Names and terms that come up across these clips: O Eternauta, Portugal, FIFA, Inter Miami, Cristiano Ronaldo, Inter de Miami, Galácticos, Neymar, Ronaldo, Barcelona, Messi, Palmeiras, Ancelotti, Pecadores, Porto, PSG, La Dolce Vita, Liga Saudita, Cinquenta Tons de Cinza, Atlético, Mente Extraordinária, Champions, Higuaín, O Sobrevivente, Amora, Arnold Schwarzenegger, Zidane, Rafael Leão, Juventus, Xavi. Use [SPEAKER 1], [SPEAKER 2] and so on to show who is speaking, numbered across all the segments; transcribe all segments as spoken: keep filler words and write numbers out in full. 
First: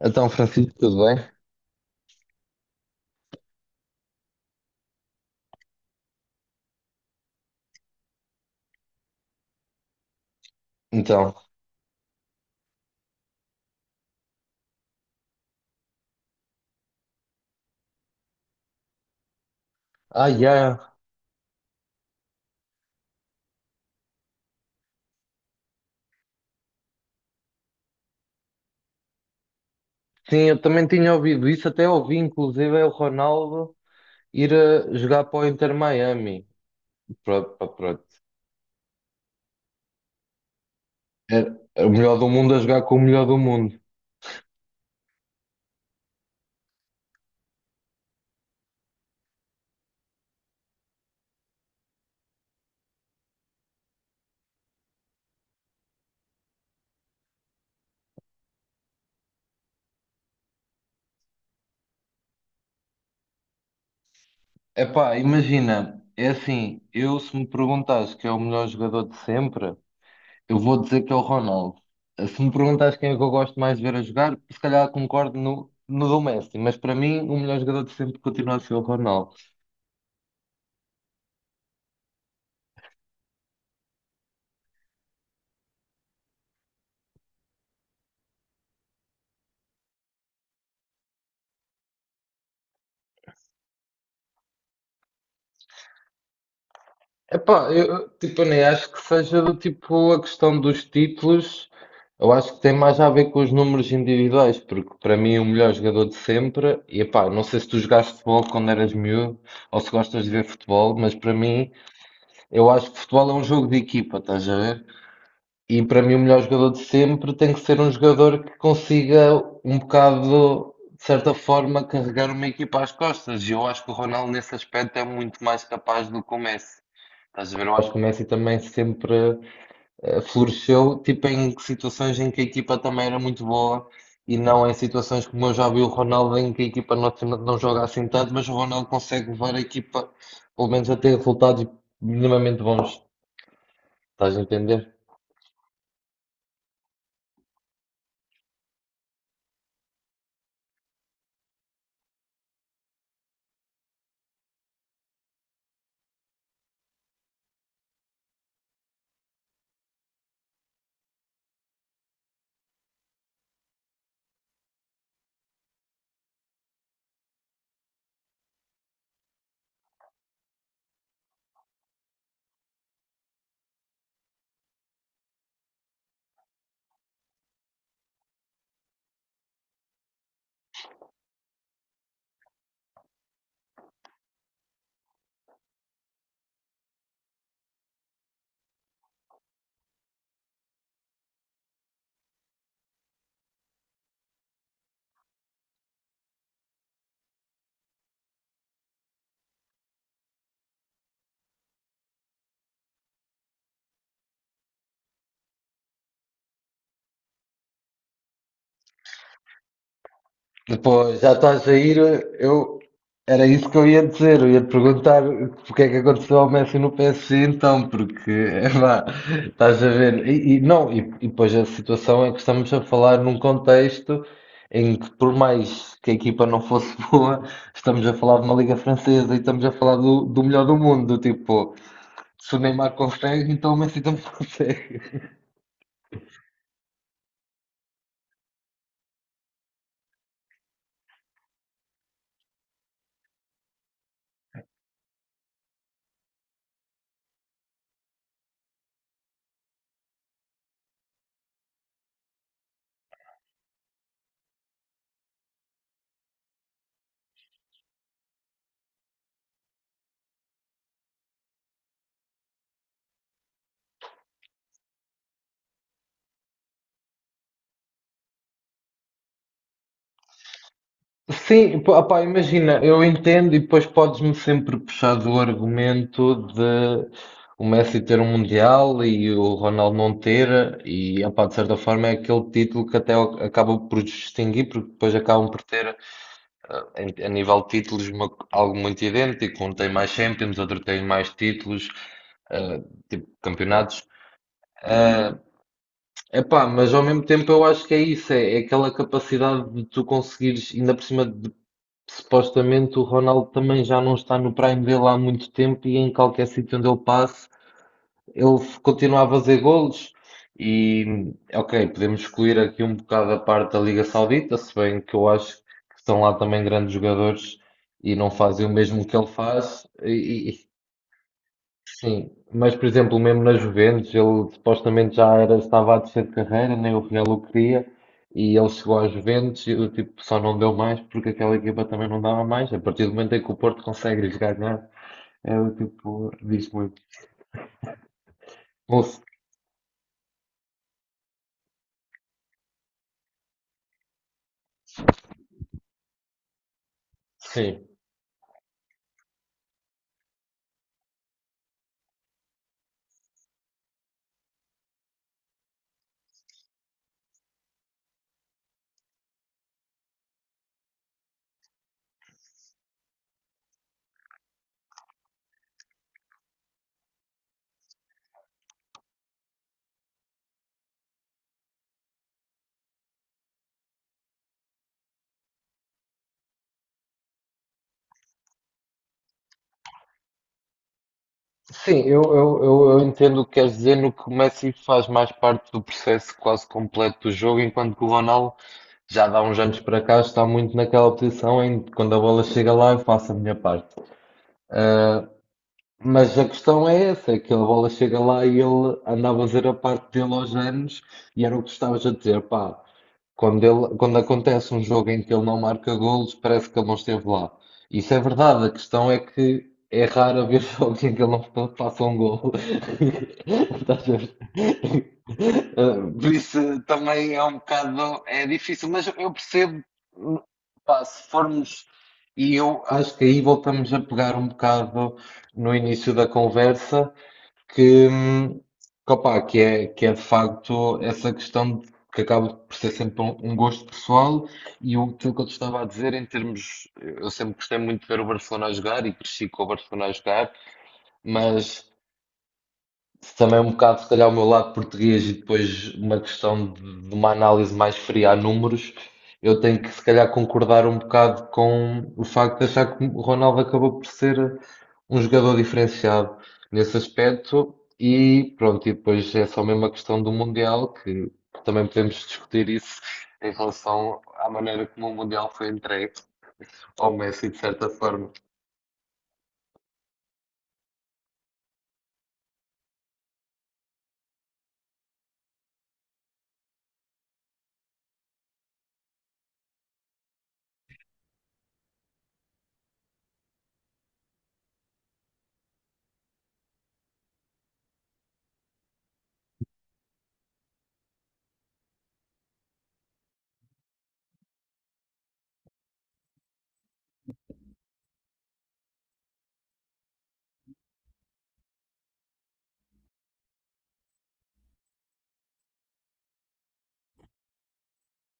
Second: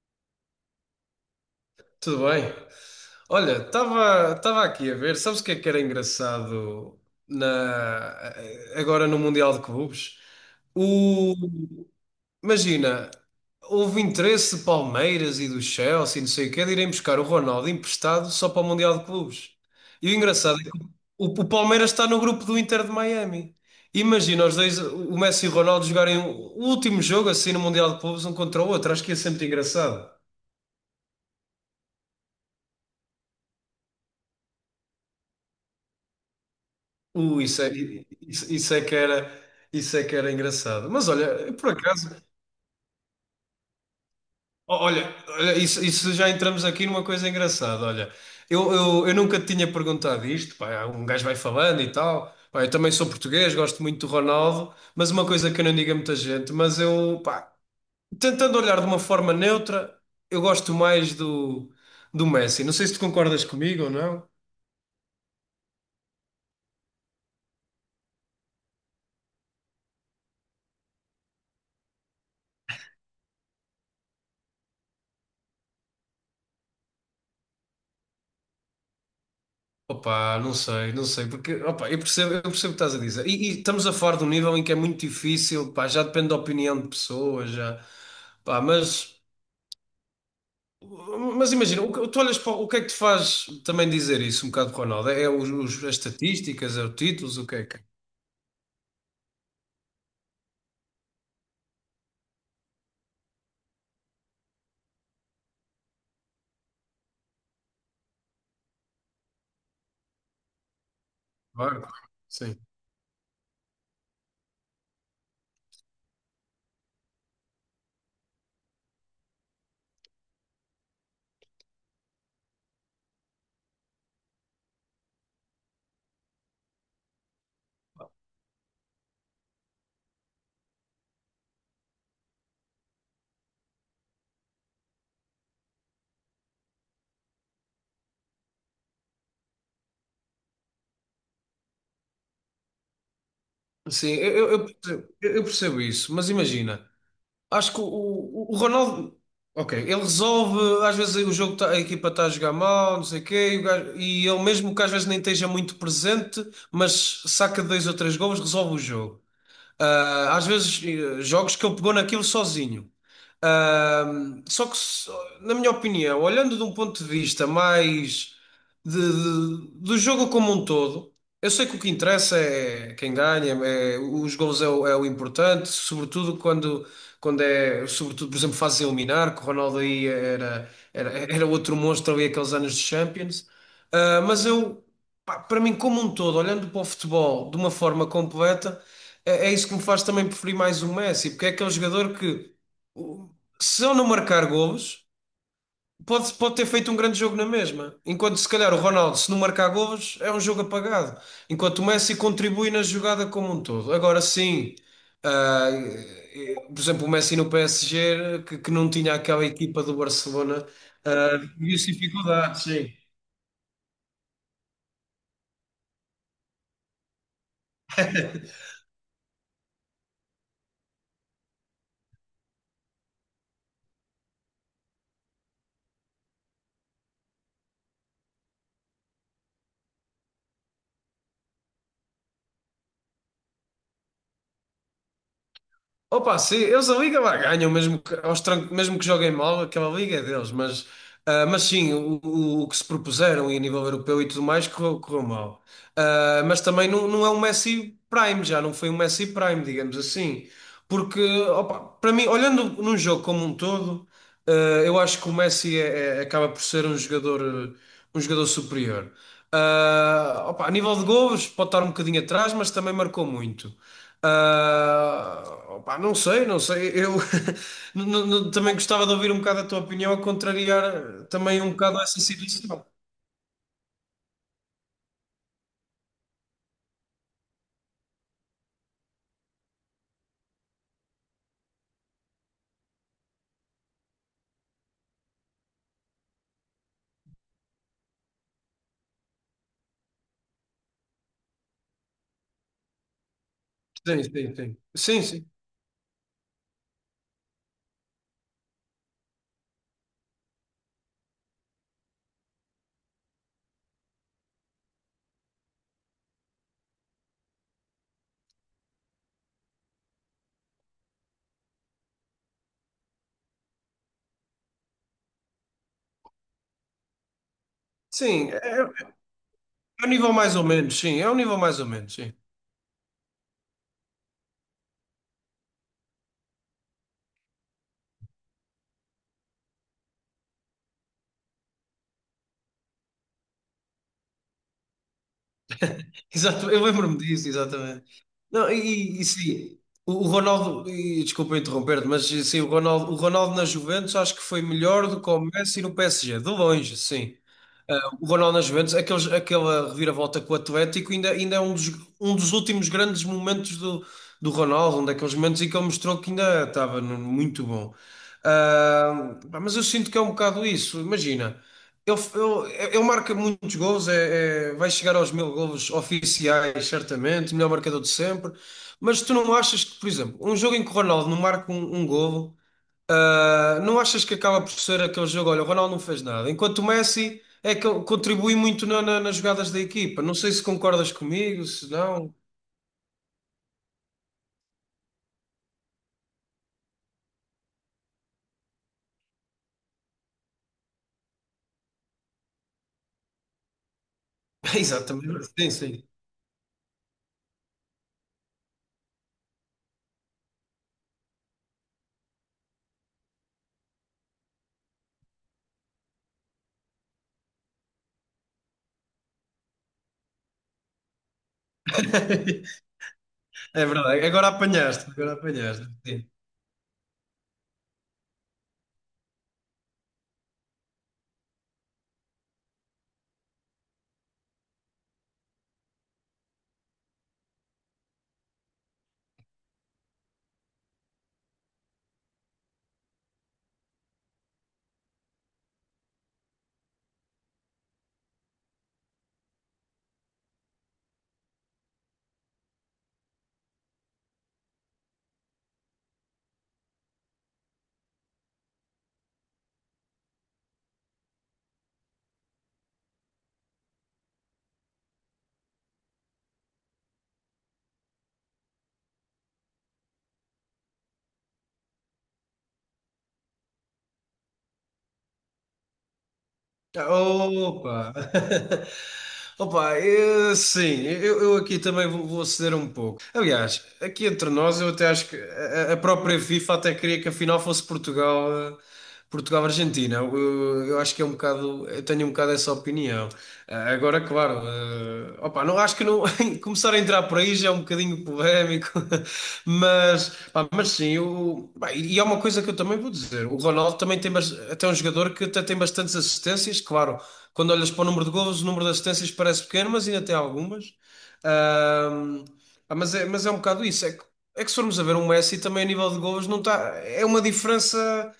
[SPEAKER 1] Então, Francisco, tudo bem?
[SPEAKER 2] Tudo bem? Olha, estava estava aqui a ver, sabes o que é que era engraçado na, agora no Mundial de Clubes?
[SPEAKER 1] Então,
[SPEAKER 2] O, Imagina, houve interesse de Palmeiras e do Chelsea, não sei o quê, de irem buscar o Ronaldo emprestado só para o Mundial de Clubes. E o
[SPEAKER 1] ah,
[SPEAKER 2] engraçado é que
[SPEAKER 1] yeah.
[SPEAKER 2] o, o Palmeiras está no grupo do Inter de Miami. Imagina os dois, o Messi e o Ronaldo, jogarem o último jogo assim no Mundial de Clubes, um contra o outro. Acho que ia ser muito engraçado.
[SPEAKER 1] Sim, eu também tinha ouvido isso, até ouvi inclusive é o Ronaldo ir a jogar para o Inter Miami.
[SPEAKER 2] Uh,
[SPEAKER 1] Pronto,
[SPEAKER 2] isso
[SPEAKER 1] pá,
[SPEAKER 2] é,
[SPEAKER 1] pronto.
[SPEAKER 2] isso, isso é que era, isso é que era engraçado. Mas
[SPEAKER 1] Era
[SPEAKER 2] olha, por
[SPEAKER 1] o
[SPEAKER 2] acaso,
[SPEAKER 1] melhor do mundo a jogar com o melhor do mundo.
[SPEAKER 2] ó, olha, olha, isso, isso já entramos aqui numa coisa engraçada. Olha, eu, eu, eu nunca te tinha perguntado isto, pá, um gajo vai falando e tal. Pá, eu também sou português, gosto muito do Ronaldo, mas uma coisa que eu não digo a muita gente, mas eu, pá, tentando olhar de uma forma neutra, eu gosto mais do, do Messi. Não sei se tu concordas comigo ou não.
[SPEAKER 1] Epá, imagina, é assim, eu se me perguntares que é o melhor jogador de sempre, eu vou dizer que é o Ronaldo. Se me perguntares quem é que eu gosto mais de ver a jogar, se calhar concordo no, no do Messi, mas para mim o melhor jogador de sempre continua a ser o Ronaldo.
[SPEAKER 2] Opa, não sei, não sei, porque opa, eu percebo, eu percebo o que estás a dizer. E, e estamos a falar de um nível em que é muito difícil, pá, já depende da opinião de pessoas, já, pá, mas, mas imagina, o, que- tu olhas para o que é que te faz também dizer isso, um bocado, Ronaldo? É é os, os- as estatísticas, é os títulos, o que é
[SPEAKER 1] Epá,
[SPEAKER 2] que é?
[SPEAKER 1] eu, tipo, eu nem acho que seja do tipo a questão dos títulos. Eu acho que tem mais a ver com os números individuais, porque para mim é o melhor jogador de sempre, e epá, não sei se tu jogaste futebol quando eras miúdo ou se gostas de ver futebol, mas para mim
[SPEAKER 2] Claro, sim,
[SPEAKER 1] eu acho que futebol é um jogo de equipa, estás a ver? E para mim o melhor jogador de sempre tem que ser um jogador que consiga um bocado, de certa forma, carregar uma equipa às costas. E eu acho que o Ronaldo nesse aspecto é muito mais capaz do que o Messi. Estás a ver, eu acho que o Messi também sempre eh, floresceu, tipo em situações em que a equipa também era muito boa e não em situações como eu já vi o Ronaldo em que a equipa não, não joga assim tanto, mas o Ronaldo consegue levar a equipa pelo menos a ter resultados minimamente bons.
[SPEAKER 2] sim,
[SPEAKER 1] Estás a
[SPEAKER 2] eu, eu eu
[SPEAKER 1] entender?
[SPEAKER 2] percebo eu percebo isso, mas imagina. Acho que o, o, o Ronaldo, ok, ele resolve, às vezes o jogo tá- a equipa está a jogar mal, não sei o quê, e, o gajo- e ele mesmo que às vezes nem esteja muito presente, mas saca dois ou três golos, resolve o jogo. Ah, às vezes, eh, jogos que ele pegou naquilo sozinho. Ah, só que, só- Na minha opinião, olhando de um ponto de vista mais de- de- do jogo como um todo, eu sei que o que interessa é quem ganha, é- os gols é o, é o importante, sobretudo quando, quando é, sobretudo, por exemplo, fase de eliminar, que o Ronaldo aí era, era, era outro monstro ali aqueles anos de Champions. Ah, mas eu, pá, para mim, como um todo, olhando para o futebol de uma forma completa. É, é isso que me faz também preferir mais o Messi, porque é aquele jogador que, o- se ele não marcar golos, pode, pode ter feito um grande jogo na mesma. Enquanto se calhar o Ronaldo, se não marcar golos, é um jogo apagado. Enquanto o Messi contribui na jogada como um todo. Agora sim, ah, eh, por exemplo, o Messi no P S G, que, que não tinha aquela equipa do Barcelona,
[SPEAKER 1] Depois, já
[SPEAKER 2] ah,
[SPEAKER 1] está a
[SPEAKER 2] viu-se
[SPEAKER 1] sair,
[SPEAKER 2] dificuldades,
[SPEAKER 1] eu
[SPEAKER 2] sim.
[SPEAKER 1] era isso que eu ia dizer, eu ia te perguntar o que é que aconteceu ao Messi no P S G então, porque é vá, estás a ver, e, e não, e, e depois a situação é que estamos a falar num contexto em que por mais que a equipa não fosse boa, estamos a falar de uma liga francesa e estamos a falar do, do melhor do mundo, tipo, se o Neymar consegue, então o Messi também consegue.
[SPEAKER 2] Opa, sim, eles a Liga lá ganham, mesmo que, aos trancos- mesmo que joguem mal, aquela Liga é deles, mas, ah, mas sim, o, o- o que se propuseram e a nível europeu e tudo mais correu, correu mal. Ah, mas também não, não é um Messi Prime, já não foi um Messi Prime, digamos assim. Porque, opa, para mim, olhando num jogo como um todo, ah, eu acho que o Messi é- é- acaba por ser um jogador um jogador superior. Ah, opa, a nível de golos, pode estar um bocadinho atrás, mas também marcou muito. Ah, Opa, não sei, não sei. Eu n- n- também gostava de ouvir um bocado a tua opinião, a contrariar também um
[SPEAKER 1] Sim,
[SPEAKER 2] bocado
[SPEAKER 1] pá,
[SPEAKER 2] essa
[SPEAKER 1] pá, imagina,
[SPEAKER 2] situação.
[SPEAKER 1] eu entendo e depois podes-me sempre puxar do argumento de o Messi ter um Mundial e o Ronaldo não ter, e epá, de certa forma é aquele título que até acaba por distinguir, porque depois acabam por ter, ah, em- a nível de títulos, uma- algo muito idêntico. Um tem mais Champions, outro tem mais títulos, ah, tipo campeonatos.
[SPEAKER 2] Sim, sim, sim. Sim,
[SPEAKER 1] Ah,
[SPEAKER 2] sim.
[SPEAKER 1] epá, mas ao mesmo tempo eu acho que é isso, é, é aquela capacidade de tu conseguires, ainda por cima. Supostamente o Ronaldo também já não está no prime dele há muito tempo e em qualquer sítio onde ele passe, ele continua a fazer golos. E, ok, podemos excluir aqui um bocado a parte da Liga Saudita, se bem que eu acho que estão lá também grandes jogadores e não
[SPEAKER 2] Sim, é,
[SPEAKER 1] fazem o mesmo
[SPEAKER 2] é
[SPEAKER 1] que ele faz.
[SPEAKER 2] um nível
[SPEAKER 1] E,
[SPEAKER 2] mais ou menos, sim, é um nível mais ou menos,
[SPEAKER 1] sim,
[SPEAKER 2] sim.
[SPEAKER 1] mas por exemplo, mesmo na Juventus, ele supostamente já era, estava a descer de carreira, nem o Real o queria, e ele chegou à Juventus e tipo, só não deu mais porque aquela equipa também não dava mais. A partir do momento em que o Porto consegue lhes ganhar, é o tipo, diz
[SPEAKER 2] Exato, eu
[SPEAKER 1] muito.
[SPEAKER 2] lembro-me disso, exatamente. Não,
[SPEAKER 1] Ou se-
[SPEAKER 2] e, e sim, o, o Ronaldo, e, desculpa interromper-te, mas sim, o Ronaldo, o Ronaldo na Juventus acho que foi melhor do que o Messi no P S G, de longe, sim.
[SPEAKER 1] sim,
[SPEAKER 2] Ah, o Ronaldo na Juventus, aqueles, aquela reviravolta com o Atlético, ainda, ainda é um dos, um dos últimos grandes momentos do, do Ronaldo, um daqueles momentos em que ele mostrou que ainda estava no- muito bom. Ah, pá, mas eu sinto que é um bocado isso, imagina. Ele, ele, ele marca muitos gols, é, é- vai chegar aos mil gols oficiais, certamente, melhor marcador de sempre. Mas tu não achas que, por exemplo, um jogo em que o Ronaldo não marca um, um golo, ah, não achas que acaba por ser aquele jogo? Olha, o Ronaldo não fez nada, enquanto o Messi é que ele contribui muito na- na- nas jogadas da equipa. Não sei se concordas comigo, se
[SPEAKER 1] sim, eu,
[SPEAKER 2] não.
[SPEAKER 1] eu, eu, eu entendo o que queres dizer no que o Messi faz mais parte do processo quase completo do jogo, enquanto que o Ronaldo já dá uns anos para cá está muito naquela posição em que quando a bola chega lá eu faço a minha parte. Ah,
[SPEAKER 2] Exatamente, sim, sim.
[SPEAKER 1] mas a questão é essa, é que a bola chega lá e ele andava a fazer a parte dele aos anos e era o que tu estavas a dizer, pá, quando, ele, quando acontece um jogo em que ele não marca golos, parece que ele não esteve lá. Isso é verdade, a questão é que é raro haver jogos em que ele não fa- faça um gol.
[SPEAKER 2] É
[SPEAKER 1] Estás a
[SPEAKER 2] verdade,
[SPEAKER 1] ver?
[SPEAKER 2] agora apanhaste, agora apanhaste.
[SPEAKER 1] Ah, por isso também é um bocado, é difícil, mas eu percebo, hum, pá, se formos, e eu acho que aí voltamos a pegar um bocado no início da conversa, que, hum, que, opá, que é, que é de facto essa questão de- que acaba por ser sempre um, um gosto pessoal e o aquilo que eu te estava a dizer em termos, eu sempre gostei muito de ver o Barcelona a jogar e cresci com o Barcelona a jogar, mas também é um bocado, se calhar, o meu lado português e depois uma questão de, de uma análise mais fria a números, eu tenho que, se calhar, concordar um bocado com o facto de achar que o Ronaldo acabou por ser um jogador diferenciado nesse aspecto. E pronto, e depois é só mesmo a questão do Mundial, que que também podemos discutir isso em relação à maneira como o Mundial foi entregue ao Messi, de certa
[SPEAKER 2] Opa!
[SPEAKER 1] forma.
[SPEAKER 2] Opa, eu, sim, eu, eu aqui também vou, vou ceder um pouco. Aliás, aqui entre nós, eu até acho que a, a própria FIFA até queria que a final fosse Portugal, eh, Portugal-Argentina. Eu, eu acho que é um bocado, eu tenho um bocado essa opinião. Ah, agora, claro, eh, opa, não acho que não começar a entrar por aí já é um bocadinho polémico, mas, pá, mas sim, eu, pá, e e é uma coisa que eu também vou dizer. O Ronaldo também tem bas- até um jogador que até tem bastantes assistências, claro. Quando olhas para o número de golos, o número de assistências parece pequeno, mas ainda tem algumas. Ahm, Pá, mas é, mas é um bocado isso. É que, é que se formos a ver um Messi também a nível de golos não está, é uma diferença.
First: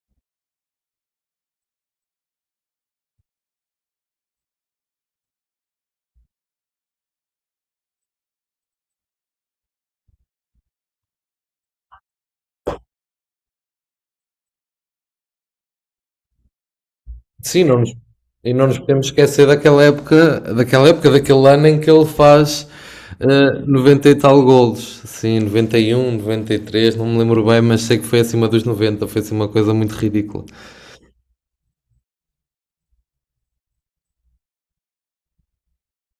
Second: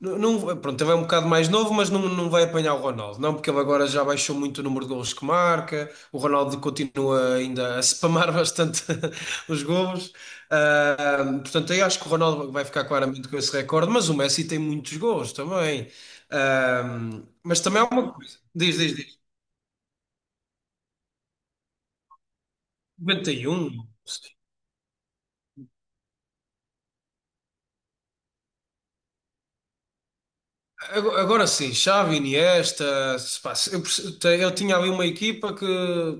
[SPEAKER 2] Não, não- pronto, ele é um bocado mais novo, mas não, não vai apanhar o Ronaldo. Não, porque ele agora já baixou muito o número de golos que marca. O Ronaldo continua ainda a spamar bastante os golos. Ah, portanto, eu acho que o Ronaldo vai ficar claramente com esse recorde, mas o Messi tem muitos golos também. Ah, mas
[SPEAKER 1] Sim, não
[SPEAKER 2] também há
[SPEAKER 1] nos,
[SPEAKER 2] uma coisa.
[SPEAKER 1] e não
[SPEAKER 2] Diz,
[SPEAKER 1] nos
[SPEAKER 2] diz,
[SPEAKER 1] podemos
[SPEAKER 2] diz.
[SPEAKER 1] esquecer daquela época, daquela época, daquele ano em que ele faz eh,
[SPEAKER 2] noventa e um.
[SPEAKER 1] noventa e tal golos. Sim, noventa e um, noventa e três não me lembro bem, mas sei que foi acima dos noventa, foi assim uma coisa muito ridícula.
[SPEAKER 2] Ago- Agora sim, Xavi, Iniesta, se pá, se- eu, perce- te- eu tinha ali uma equipa que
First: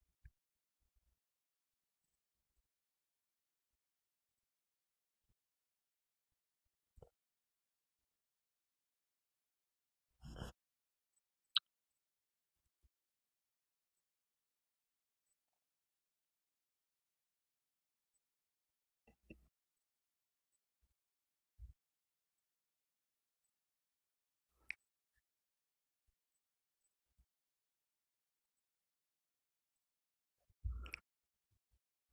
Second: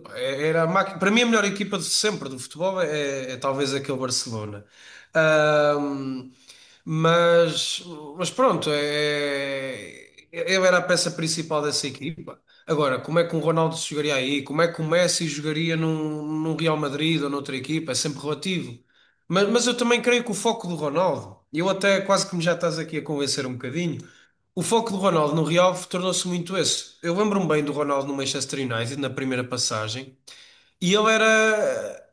[SPEAKER 2] pá, é- era a máquina, para mim a melhor equipa de sempre do futebol é, é talvez aquele Barcelona. Ahm, mas, mas pronto, é, é, eu era a peça principal dessa equipa. Agora, como é que um Ronaldo jogaria aí? Como é que o Messi jogaria num, num Real Madrid ou noutra equipa? É sempre relativo. Mas, mas eu também creio que o foco do Ronaldo, e eu até quase que me já estás aqui a convencer um bocadinho. O foco do Ronaldo no Real tornou-se muito esse. Eu lembro-me bem do Ronaldo no Manchester United, na primeira passagem, e ele era,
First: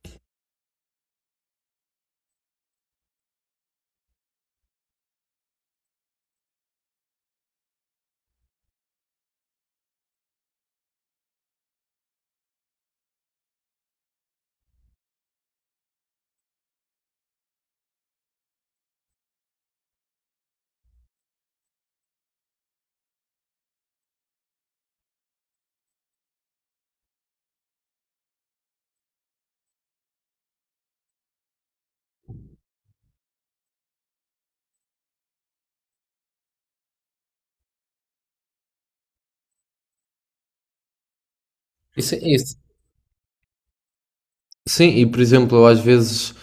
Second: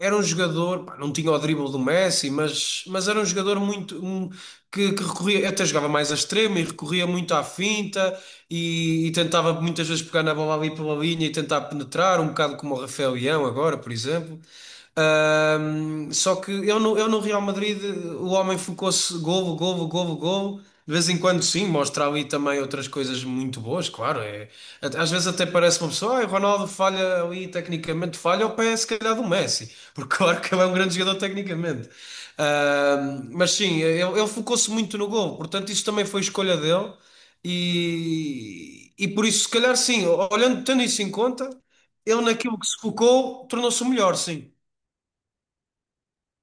[SPEAKER 2] era um jogador, pá, não tinha o drible do Messi, mas, mas era um jogador muito um, que, que recorria, até jogava mais a extremo e recorria muito à finta e, e tentava muitas vezes pegar na bola ali pela linha e tentar penetrar, um bocado como o Rafael Leão agora, por exemplo. Ahm, só que eu no, eu no Real Madrid o homem focou-se golo, golo, golo, golo. De vez em quando, sim, mostra ali também outras coisas muito boas, claro. É, at- às vezes até parece uma pessoa, ah, o Ronaldo falha ali, tecnicamente falha, ao pé, se calhar, do Messi, porque claro que ele é um grande jogador tecnicamente. Ahm, mas sim, ele, ele focou-se muito no golo, portanto, isso também foi escolha dele. E, e por isso, se calhar, sim, olhando, tendo isso em conta,
[SPEAKER 1] Isso,
[SPEAKER 2] ele
[SPEAKER 1] isso,
[SPEAKER 2] naquilo que se focou tornou-se o melhor, sim.
[SPEAKER 1] sim, e por exemplo, às vezes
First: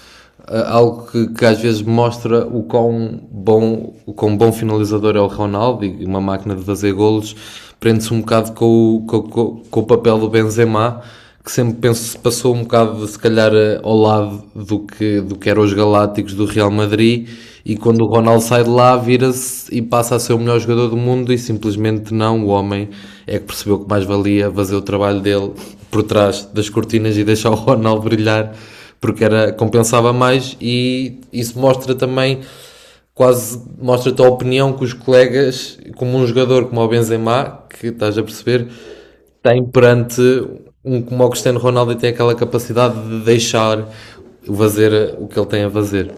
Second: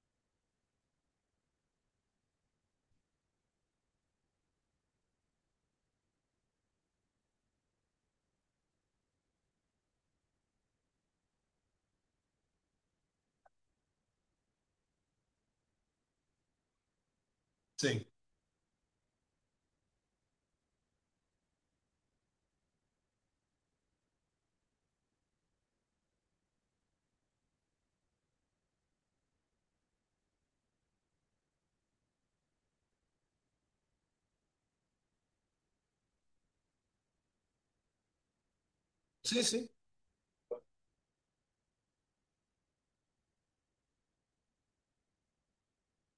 [SPEAKER 1] ah, algo que, que às vezes mostra o quão bom, o quão bom finalizador é o Ronaldo e uma máquina de fazer golos prende-se um bocado com o, com, o- com, com o papel do Benzema, que sempre penso se passou um bocado se calhar eh, ao lado do que, do que eram os Galácticos do Real Madrid e quando
[SPEAKER 2] Sim,
[SPEAKER 1] o Ronaldo sai de lá vira-se e passa a ser o melhor jogador do mundo e simplesmente não, o homem é que percebeu que mais valia fazer o trabalho dele por trás das cortinas e deixar o Ronaldo brilhar porque era, compensava mais e isso mostra também quase mostra-te a opinião que os colegas, como um jogador como o Benzema, que estás a perceber,
[SPEAKER 2] sim,
[SPEAKER 1] tem
[SPEAKER 2] sim.
[SPEAKER 1] perante um como o Cristiano Ronaldo e tem aquela capacidade de deixar fazer o que ele tem a fazer.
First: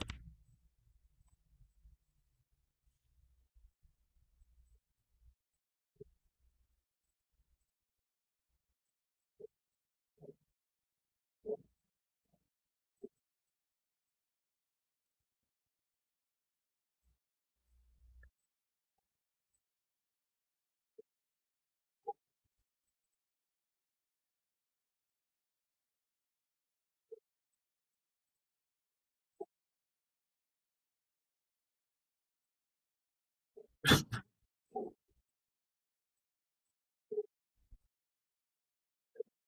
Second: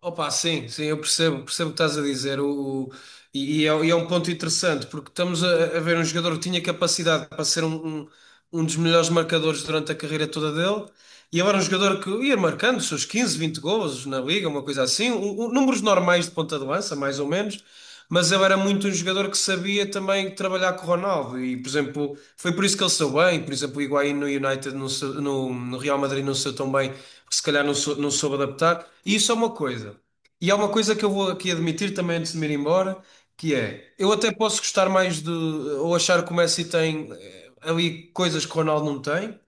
[SPEAKER 2] Opa, sim, sim, eu percebo, percebo o que estás a dizer. O, E, e é, e é um ponto interessante, porque estamos a, a ver um jogador que tinha capacidade para ser um, um, um dos melhores marcadores durante a carreira toda dele, e agora um jogador que ia marcando os seus quinze, vinte golos na liga, uma coisa assim, um- um- números normais de ponta de lança, mais ou menos, mas ele era muito um jogador que sabia também trabalhar com o Ronaldo, e por exemplo, foi por isso que ele saiu bem, por exemplo, o Higuaín no United, não saiu- no, no Real Madrid não saiu tão bem, porque se calhar não, sou- não soube adaptar, e isso é uma coisa. E há uma coisa que eu vou aqui admitir também antes de me ir embora, que é, eu até posso gostar mais de, ou achar que o Messi tem eh, ali coisas que o Ronaldo não tem,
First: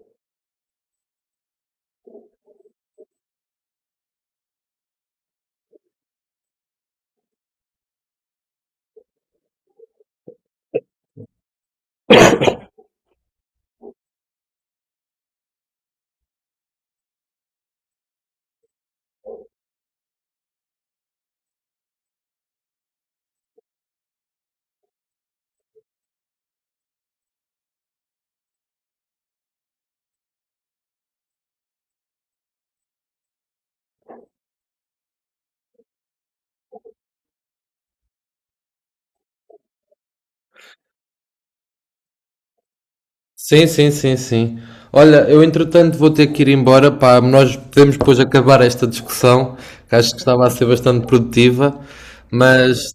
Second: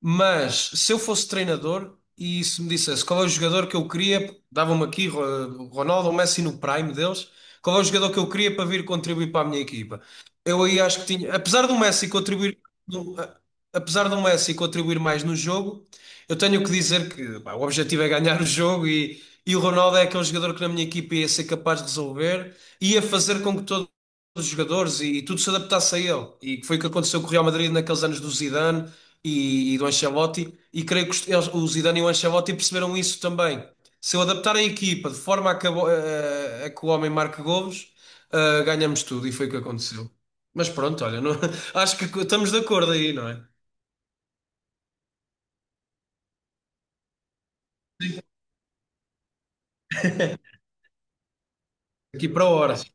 [SPEAKER 2] mas se eu fosse treinador e se me dissesse qual é o jogador que eu queria, dava-me aqui Ro- Ronaldo ou Messi no prime deles, qual é o jogador que eu queria para vir contribuir para a minha equipa? Eu aí acho que tinha, apesar do Messi contribuir, do- a- apesar do Messi contribuir mais no jogo, eu tenho que dizer que pá, o objetivo é ganhar o jogo e, e o Ronaldo é aquele jogador que na minha equipa ia ser capaz de resolver, ia fazer com que todos os jogadores e, e tudo se adaptasse a ele. E que foi o que aconteceu com o Real Madrid naqueles anos do Zidane e, e do Ancelotti, e creio que os, eles- o Zidane e o Ancelotti perceberam isso também. Se eu adaptar a equipa de forma a que, a bo- a- a que o homem marque golos, ah, ganhamos tudo, e foi o que aconteceu. Mas pronto, olha, não- acho que estamos de acordo aí, não é?
[SPEAKER 1] Sim, sim, sim, sim. Olha, eu entretanto vou ter que ir embora, pá, nós podemos depois acabar esta discussão, que acho que estava a ser bastante produtiva,
[SPEAKER 2] Aqui para horas.
[SPEAKER 1] mas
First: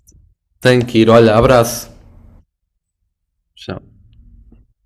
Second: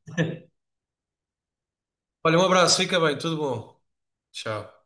[SPEAKER 1] tenho que ir. Olha, abraço.
[SPEAKER 2] Olha, um abraço, fica bem, tudo bom.
[SPEAKER 1] Tchau.
[SPEAKER 2] Tchau.